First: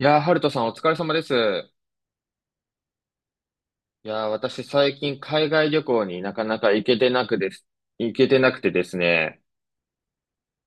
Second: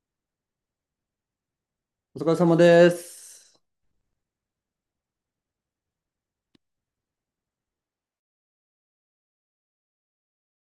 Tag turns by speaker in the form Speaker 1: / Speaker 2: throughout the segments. Speaker 1: いやー、ハルトさんお疲れ様です。
Speaker 2: お疲れ様です。
Speaker 1: いやー、私最近海外旅行になかなか行けてなくてですね。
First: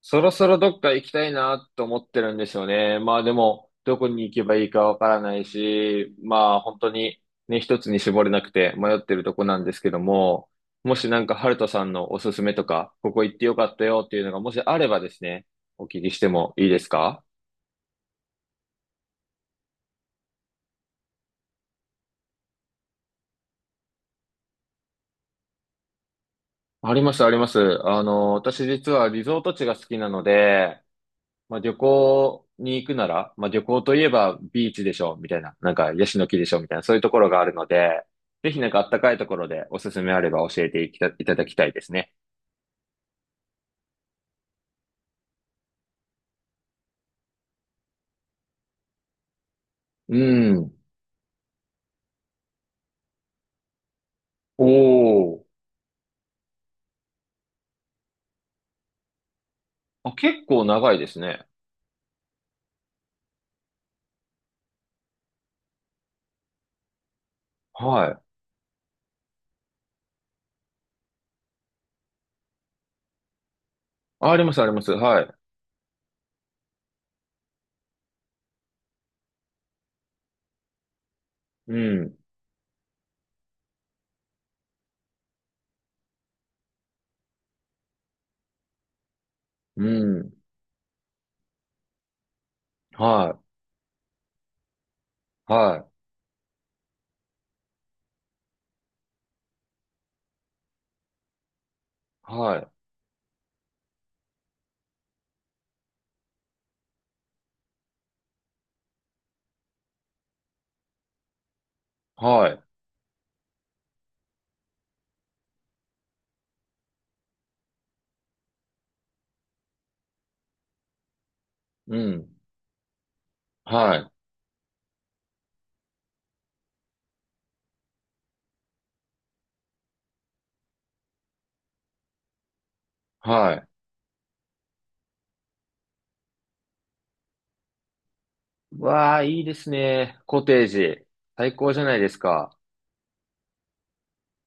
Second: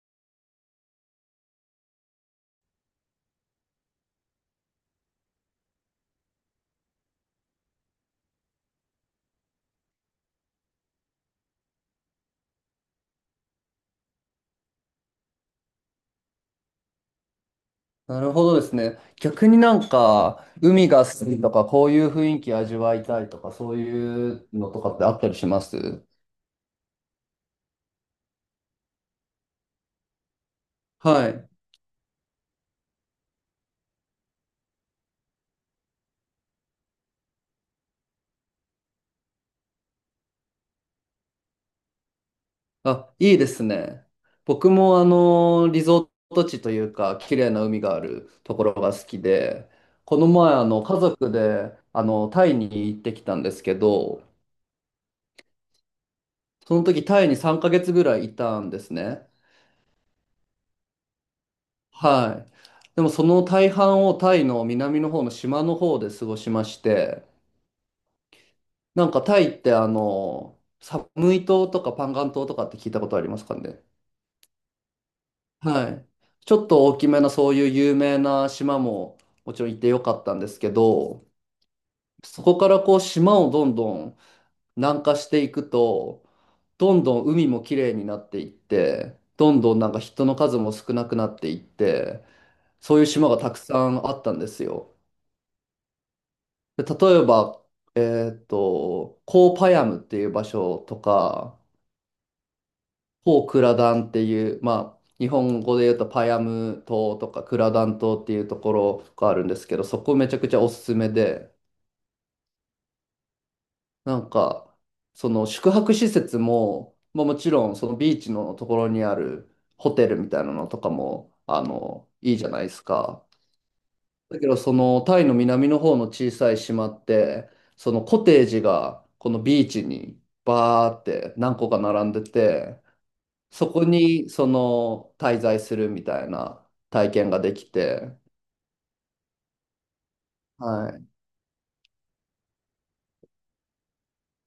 Speaker 1: そろそろどっか行きたいなと思ってるんですよね。まあでも、どこに行けばいいかわからないし、まあ本当にね、一つに絞れなくて迷ってるとこなんですけども、もしなんかハルトさんのおすすめとか、ここ行ってよかったよっていうのがもしあればですね、お聞きしてもいいですか？
Speaker 2: なるほどですね。逆に海が好きとか、こういう雰囲気味わいたいとか、そういうのとかってあったりします？
Speaker 1: あります、あります。私実はリゾート地が好きなので、
Speaker 2: はい。
Speaker 1: まあ、旅行に行くなら、まあ、旅行といえばビーチでしょ、みたいな。なんか、ヤシの木でしょ、みたいな。そういうところがあるので、ぜひなんかあったかいところでおすすめあれば教えていきたいただきたいですね。
Speaker 2: あ、いいですね。僕もリゾート地というか、綺麗な海があるところが好きで、
Speaker 1: う
Speaker 2: この前
Speaker 1: ん。
Speaker 2: 家族でタイに行ってきたんですけど、
Speaker 1: おー。
Speaker 2: その時タイに3ヶ月ぐらいいたんですね。
Speaker 1: あ、結構長いですね。
Speaker 2: はい。でもその大半をタイの南の方の島の方で過ごしまして、
Speaker 1: はい。
Speaker 2: タイってサムイ島とかパンガン島とかって聞いたことありますかね？
Speaker 1: あ、あります、あります。はい。
Speaker 2: はい。ちょっと大きめなそういう有名な島ももちろん行ってよかったんですけど、
Speaker 1: うん。
Speaker 2: そこからこう島をどんどん南下していくと、どんどん海も綺麗になっていって、どんどん
Speaker 1: う
Speaker 2: 人の
Speaker 1: ん。
Speaker 2: 数も少なくなっていって、そういう島が
Speaker 1: は
Speaker 2: たくさんあったんですよ。
Speaker 1: い。はい。
Speaker 2: で例えば、えコーパヤムっていう場所とか、
Speaker 1: はい。
Speaker 2: コークラダンっていう、まあ、日本語で言うとパヤム島とかクラダン島っていうところがあるんですけど、そこめちゃくちゃおすすめで、
Speaker 1: はい。
Speaker 2: なんか、その宿泊施設も、まあ、もちろんそのビーチのところにあるホテルみたいなのとかも、
Speaker 1: うん。
Speaker 2: いいじゃないですか。
Speaker 1: はい。
Speaker 2: だけど、そのタイの南の方の小さい島って、そのコテージがこのビーチにバーって何個か並んでて、
Speaker 1: はい。
Speaker 2: そこにその滞在するみたいな体験ができて、
Speaker 1: わあ、いいですね。コテー
Speaker 2: は
Speaker 1: ジ。
Speaker 2: い。
Speaker 1: 最高じゃないですか。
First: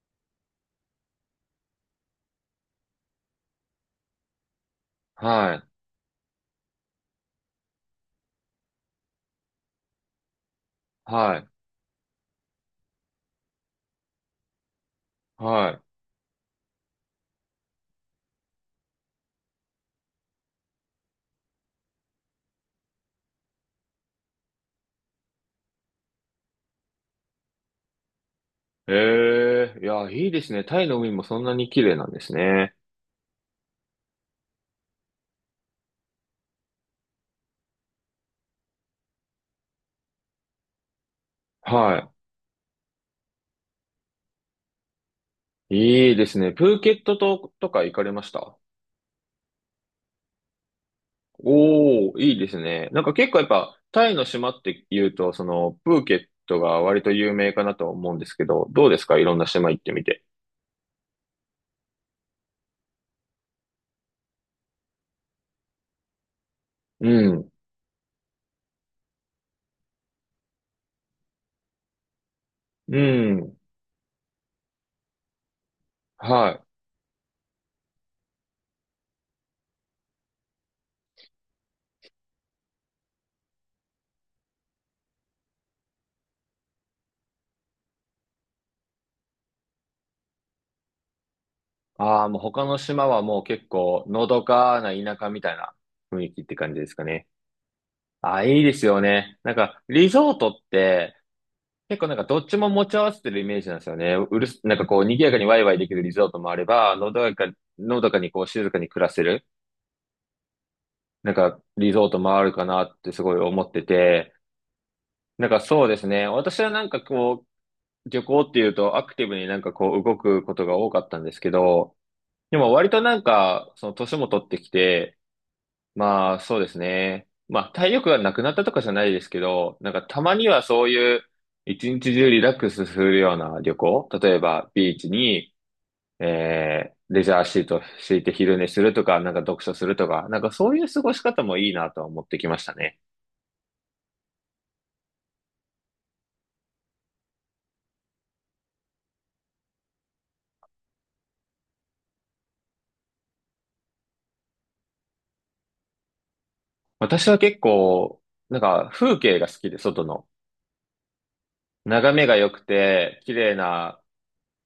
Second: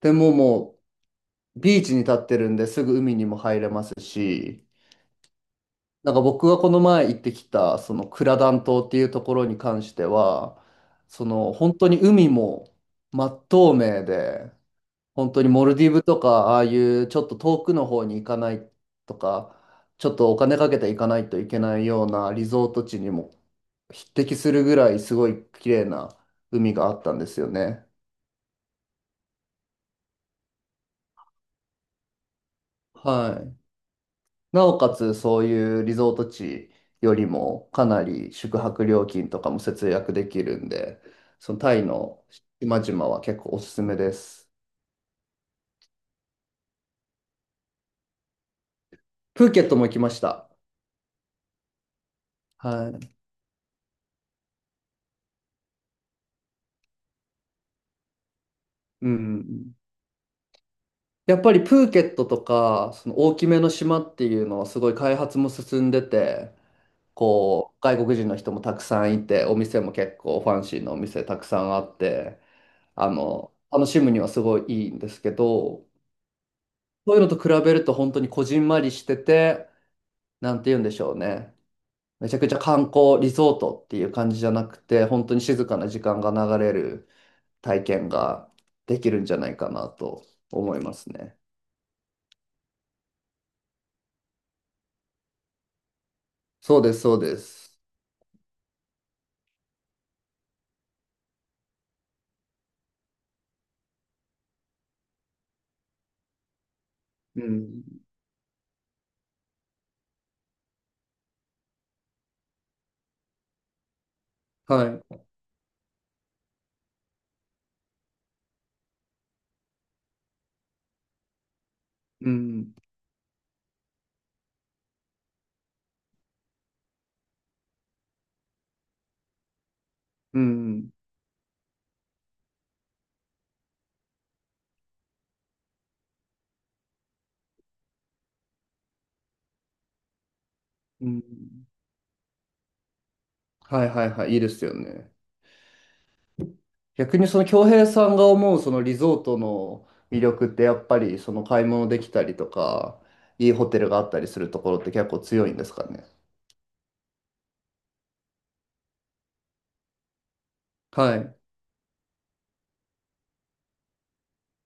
Speaker 2: でももうビーチに立ってるんですぐ海にも入れますし、
Speaker 1: はい。
Speaker 2: 僕がこの前行ってきたそのクラダン島っていうところに関しては、そ
Speaker 1: はい。
Speaker 2: の本当に海も真っ透明で、本当にモ
Speaker 1: は
Speaker 2: ル
Speaker 1: い。
Speaker 2: ディブとか、ああいうちょっと遠くの方に行かないとか、ちょっとお金かけて行かないといけないようなリゾート地にも匹敵するぐらいすごい綺麗な海があったんですよね。
Speaker 1: ええ、いや、いいですね。タイの海もそんなに綺麗なんですね。
Speaker 2: はい。なおかつそういうリゾート地よりもかなり宿泊料金とかも節約できるんで、そのタイ
Speaker 1: は
Speaker 2: の島々は結構おすすめです。
Speaker 1: い。いいですね。プーケットとか行かれました？
Speaker 2: プーケットも行きました。
Speaker 1: おー、いいですね。
Speaker 2: は
Speaker 1: なんか
Speaker 2: い。
Speaker 1: 結構やっぱ、タイの島って言うと、その、プーケットが割と有名かなと思うんですけど、どうです
Speaker 2: う
Speaker 1: か、いろんな島
Speaker 2: ん。
Speaker 1: 行ってみて？
Speaker 2: やっぱりプーケットとか、その大きめの島っていうのはすごい開発も進んでて、
Speaker 1: うん。
Speaker 2: こう、外国人の人もたくさんいて、お店も結構ファンシーなお店たくさんあって、
Speaker 1: うん。
Speaker 2: 楽しむにはすごいいいんですけど、
Speaker 1: はい。
Speaker 2: そういうのと比べると本当にこじんまりしてて、なんて言うんでしょうね。めちゃくちゃ観光リゾートっていう感じじゃなくて、本当に静かな時間が流れる体験ができるんじゃないかなと思いますね。
Speaker 1: ああ、もう他の島はもう結構、のどかな田舎みたいな雰囲気って感じ
Speaker 2: そう
Speaker 1: で
Speaker 2: で
Speaker 1: す
Speaker 2: す、
Speaker 1: か
Speaker 2: そう
Speaker 1: ね。
Speaker 2: です。
Speaker 1: ああ、いいですよね。なんか、リゾートって、結構なんかどっちも持ち合わせてるイメージなんですよね。うるす、なんかこう賑やかにワイワイできるリゾートもあれば、
Speaker 2: う
Speaker 1: の
Speaker 2: ん。
Speaker 1: どかにこう静かに暮らせる、なんかリゾートもあるかなってすごい思ってて、
Speaker 2: はい。
Speaker 1: なんかそうですね。私はなんかこう、旅行っていうとアクティブになんかこう動くことが多かったんですけど、
Speaker 2: う
Speaker 1: でも
Speaker 2: ん。
Speaker 1: 割となんか、その年も取ってきて、まあ、そうですね。まあ、体力がなくなったとかじゃないですけど、なんかたま
Speaker 2: う
Speaker 1: にはそう
Speaker 2: ん。
Speaker 1: いう、一日中リラックスするような旅行、例えばビーチに、レジャーシート敷いて昼寝するとか、なんか読書するとか、なんかそういう過
Speaker 2: う
Speaker 1: ごし
Speaker 2: ん。
Speaker 1: 方もいいなとは思ってきましたね。
Speaker 2: はいはいはい。いいですよね。逆にその恭平さんが思うそのリゾートの魅力ってやっぱりその買い物できたりとか、いいホテルがあったりするところって結構強いんですかね？
Speaker 1: 私は結構、なんか風景が好きで、外の。
Speaker 2: はい。
Speaker 1: 眺めが良くて、綺麗な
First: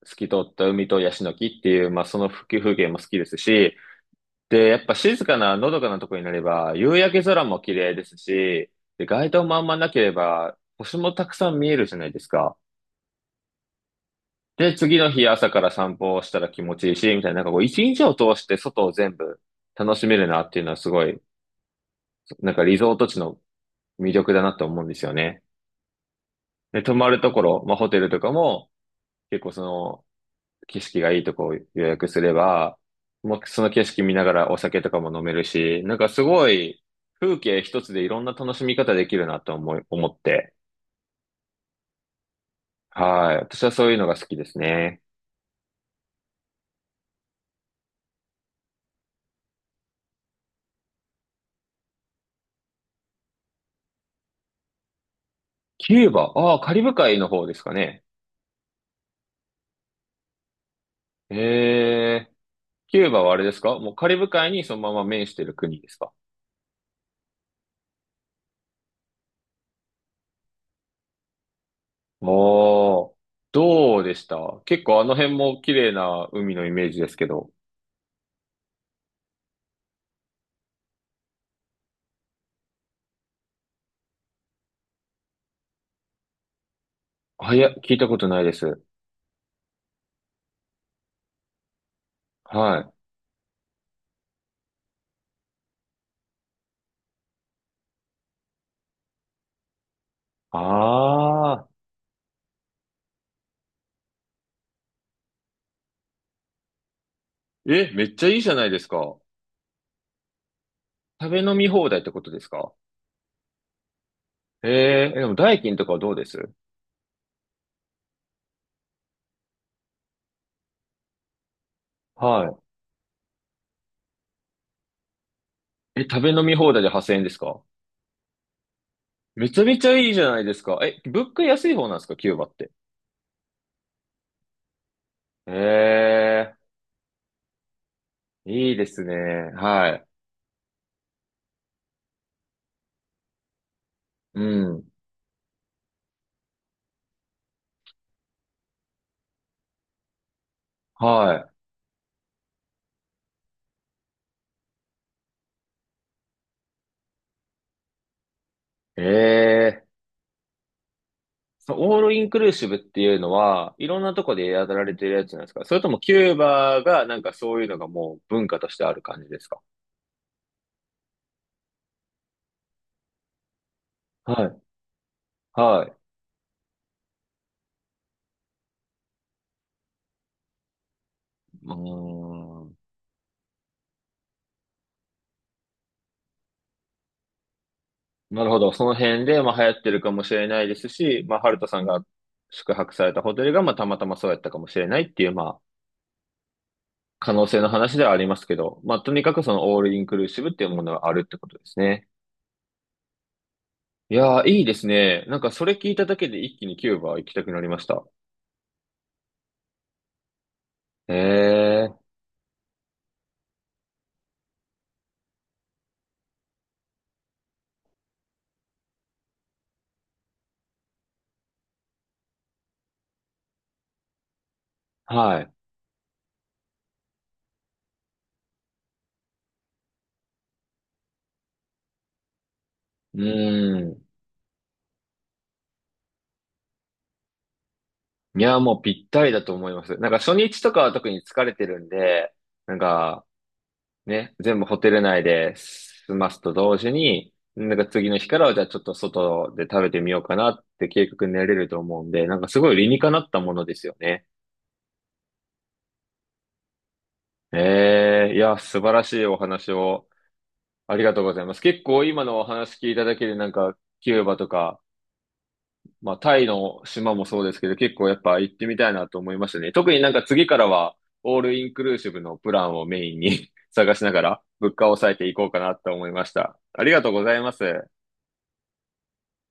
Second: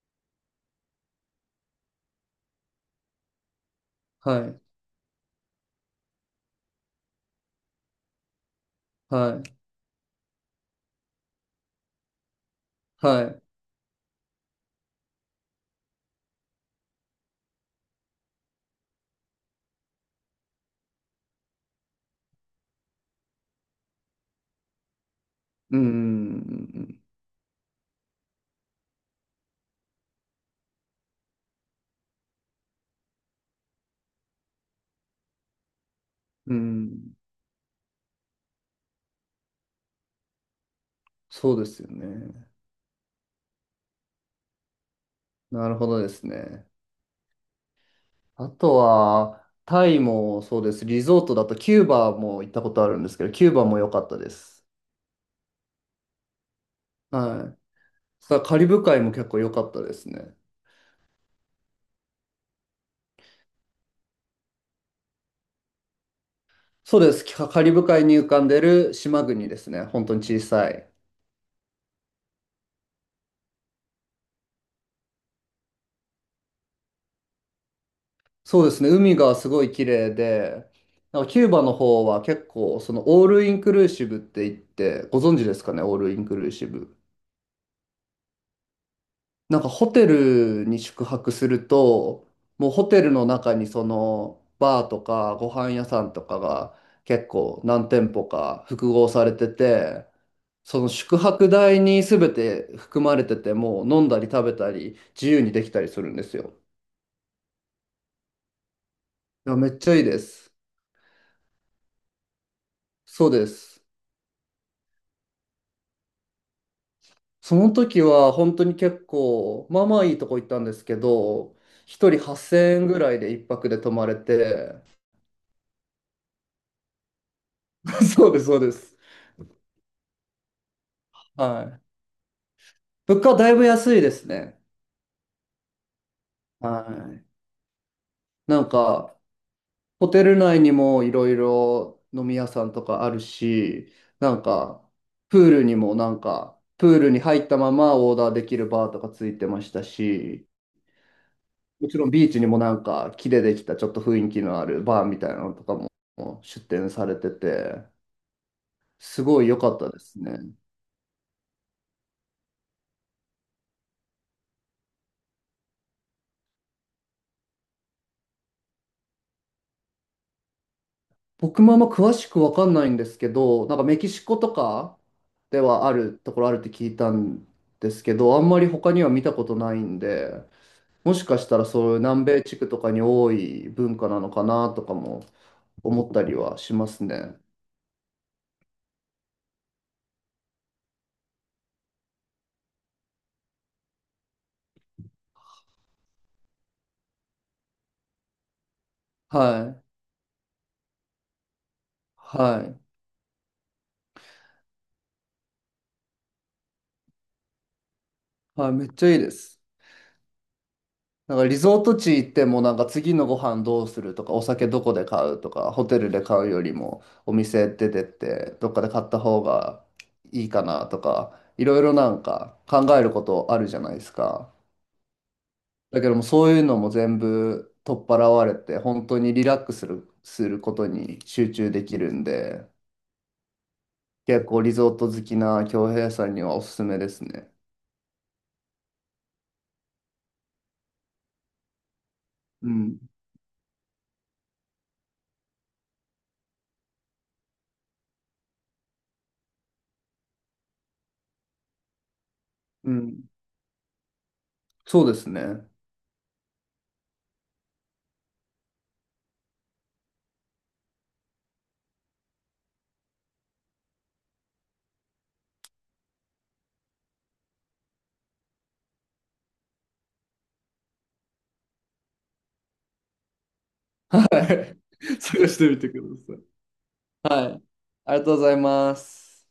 Speaker 1: 透き通った海とヤシの木っていう、まあその風景も好きですし、
Speaker 2: はい。
Speaker 1: で、やっぱ静かな、のどかなとこになれば、夕焼け空も綺麗ですし、で、街
Speaker 2: は
Speaker 1: 灯
Speaker 2: い。
Speaker 1: もあんまなければ、星もたくさん見えるじゃないですか。
Speaker 2: はい。
Speaker 1: で、次の日朝から散歩をしたら気持ちいいし、みたいな、なんかこう、一日を通して外を全部楽しめるなっていうのはすごい、なんかリゾート地の魅力だなと思うんですよね。
Speaker 2: う
Speaker 1: で、泊
Speaker 2: ん。
Speaker 1: まるところ、まあホテルとかも、結構その、景色がいいとこを予約すれば、もうその景色見ながらお酒とかも飲めるし、なんかすご
Speaker 2: う
Speaker 1: い
Speaker 2: ん。
Speaker 1: 風景一つでいろんな楽しみ方できるなと思って。
Speaker 2: そうですよね。
Speaker 1: はい。私はそういうのが好きですね。
Speaker 2: なるほどですね。あとは、タイもそうです。リゾートだとキューバも行ったことあるんですけど、キューバも良かったです。
Speaker 1: キューバ、ああ、カリブ海の方で
Speaker 2: はい。
Speaker 1: すかね。
Speaker 2: さあ、カリブ海も結構良かったですね。
Speaker 1: ええ、キューバはあれですか？もうカリブ海にそのまま面してる国ですか？
Speaker 2: そうです。カリブ海に浮かんでる島国ですね。本当に小さい。
Speaker 1: おー、どうでした？結構あの辺も綺麗な海のイメージですけど。
Speaker 2: そうですね。海がすごい綺麗で、キューバの方は結構、そのオールインクルーシブって言って、ご存知ですかね、オールインクルーシブ。
Speaker 1: あいや、聞いたことないです。
Speaker 2: ホテルに宿泊すると、もう
Speaker 1: は
Speaker 2: ホ
Speaker 1: い。
Speaker 2: テルの中にそのバーとかご飯屋さんとかが結構何店舗か複合されてて、その宿泊
Speaker 1: あ
Speaker 2: 代に全て含まれてて、もう飲んだり食べたり自由にできたりするんですよ。
Speaker 1: え、めっちゃいいじゃないですか。
Speaker 2: いや、めっちゃいいです。
Speaker 1: 食べ飲み放題ってことですか？
Speaker 2: そうです。
Speaker 1: えーえでも代金とかはどうです？
Speaker 2: その時は本当に結構、まあまあいいとこ行ったんですけど、一人
Speaker 1: は
Speaker 2: 8000円ぐらいで一泊で泊まれて、
Speaker 1: い。え、食べ飲み放題で8,000円ですか？
Speaker 2: そうです、そうです。
Speaker 1: めちゃめちゃいいじゃないですか。え、物価
Speaker 2: は
Speaker 1: 安い方な
Speaker 2: い。
Speaker 1: んですか、キューバって？
Speaker 2: 物価はだいぶ安いですね。
Speaker 1: ええ
Speaker 2: はい。
Speaker 1: ー、
Speaker 2: なん
Speaker 1: いいですね。
Speaker 2: か、
Speaker 1: はい。
Speaker 2: ホテル内にもいろいろ飲み屋さんとかあるし、な
Speaker 1: う
Speaker 2: んか、
Speaker 1: ん。
Speaker 2: プールにもプールに入ったままオーダーできるバーとかついてましたし、
Speaker 1: は
Speaker 2: もちろんビーチにも木でできたちょっと雰囲気のあるバーみたいなのとかも出店されてて、
Speaker 1: い。
Speaker 2: すごい良かっ
Speaker 1: えー。
Speaker 2: たですね。
Speaker 1: そのオールインクルーシブっていうのは、いろんなとこでやられてるやつなんですか？それともキューバがなんかそういうのがもう文化としてある感じですか？
Speaker 2: 僕もあんま詳しくわかんないんですけど、メキシコ
Speaker 1: は
Speaker 2: と
Speaker 1: い。
Speaker 2: かで
Speaker 1: は
Speaker 2: はあ
Speaker 1: い。
Speaker 2: るところあるって聞いたんですけど、あんまり他には見たことないんで、もしかしたら
Speaker 1: う
Speaker 2: そういう南米地
Speaker 1: ー
Speaker 2: 区
Speaker 1: ん。
Speaker 2: とかに多い文化なのかなとかも思ったりはしますね。
Speaker 1: なるほど。その辺で、まあ、流行ってるかもしれないですし、まあ、ハルトさんが宿泊されたホテルが、まあ、たまたまそうやったかもしれないっていう、まあ、可能性の話ではありますけど、まあ、とにかくそ
Speaker 2: は
Speaker 1: のオー
Speaker 2: い。
Speaker 1: ルインクルーシブっていうものがあるってことですね。
Speaker 2: はい。
Speaker 1: いやー、いいですね。なんかそれ聞いただけで一気にキューバ行きたくなりました。
Speaker 2: はい。めっちゃいいです。
Speaker 1: へ
Speaker 2: リゾー
Speaker 1: え
Speaker 2: ト地行っても次のご飯どうするとかお酒どこで買うとかホテルで買うよりもお店出てってどっかで買った方がいいかなとかいろいろ考えることあるじゃないですか。
Speaker 1: ー、はい。
Speaker 2: だけどもそういうのも全部取っ払われて本当にリラックスする、することに集中できるんで。
Speaker 1: うーん。
Speaker 2: 結構リゾート好きな京平さんにはおすすめですね。
Speaker 1: いやー、もうぴったりだと思います。なんか初日とかは特に疲れてるんで、
Speaker 2: う
Speaker 1: なん
Speaker 2: ん。
Speaker 1: か、ね、全部ホテル内で済ますと同時に、なんか次の日からはじゃあちょっと外で食べてみようかなって計画になれると思うんで、なんかすごい理
Speaker 2: う
Speaker 1: にかな
Speaker 2: ん。
Speaker 1: ったものですよね。
Speaker 2: そうですね。
Speaker 1: ええいや、素晴らしいお話をありがとうございます。結構今のお話聞いただけでなんかキューバとか、まあタイの島もそうですけど結構やっぱ行ってみたいなと思いましたね。特になんか次からはオールインクルーシブのプランをメインに 探しなが
Speaker 2: は
Speaker 1: ら物
Speaker 2: い。
Speaker 1: 価を抑え ていこ
Speaker 2: 探
Speaker 1: う
Speaker 2: し
Speaker 1: か
Speaker 2: て
Speaker 1: な
Speaker 2: みて
Speaker 1: と
Speaker 2: く
Speaker 1: 思いました。ありがとうご
Speaker 2: だ
Speaker 1: ざ
Speaker 2: さ
Speaker 1: いま
Speaker 2: い。はい。
Speaker 1: す。
Speaker 2: ありがとうございます。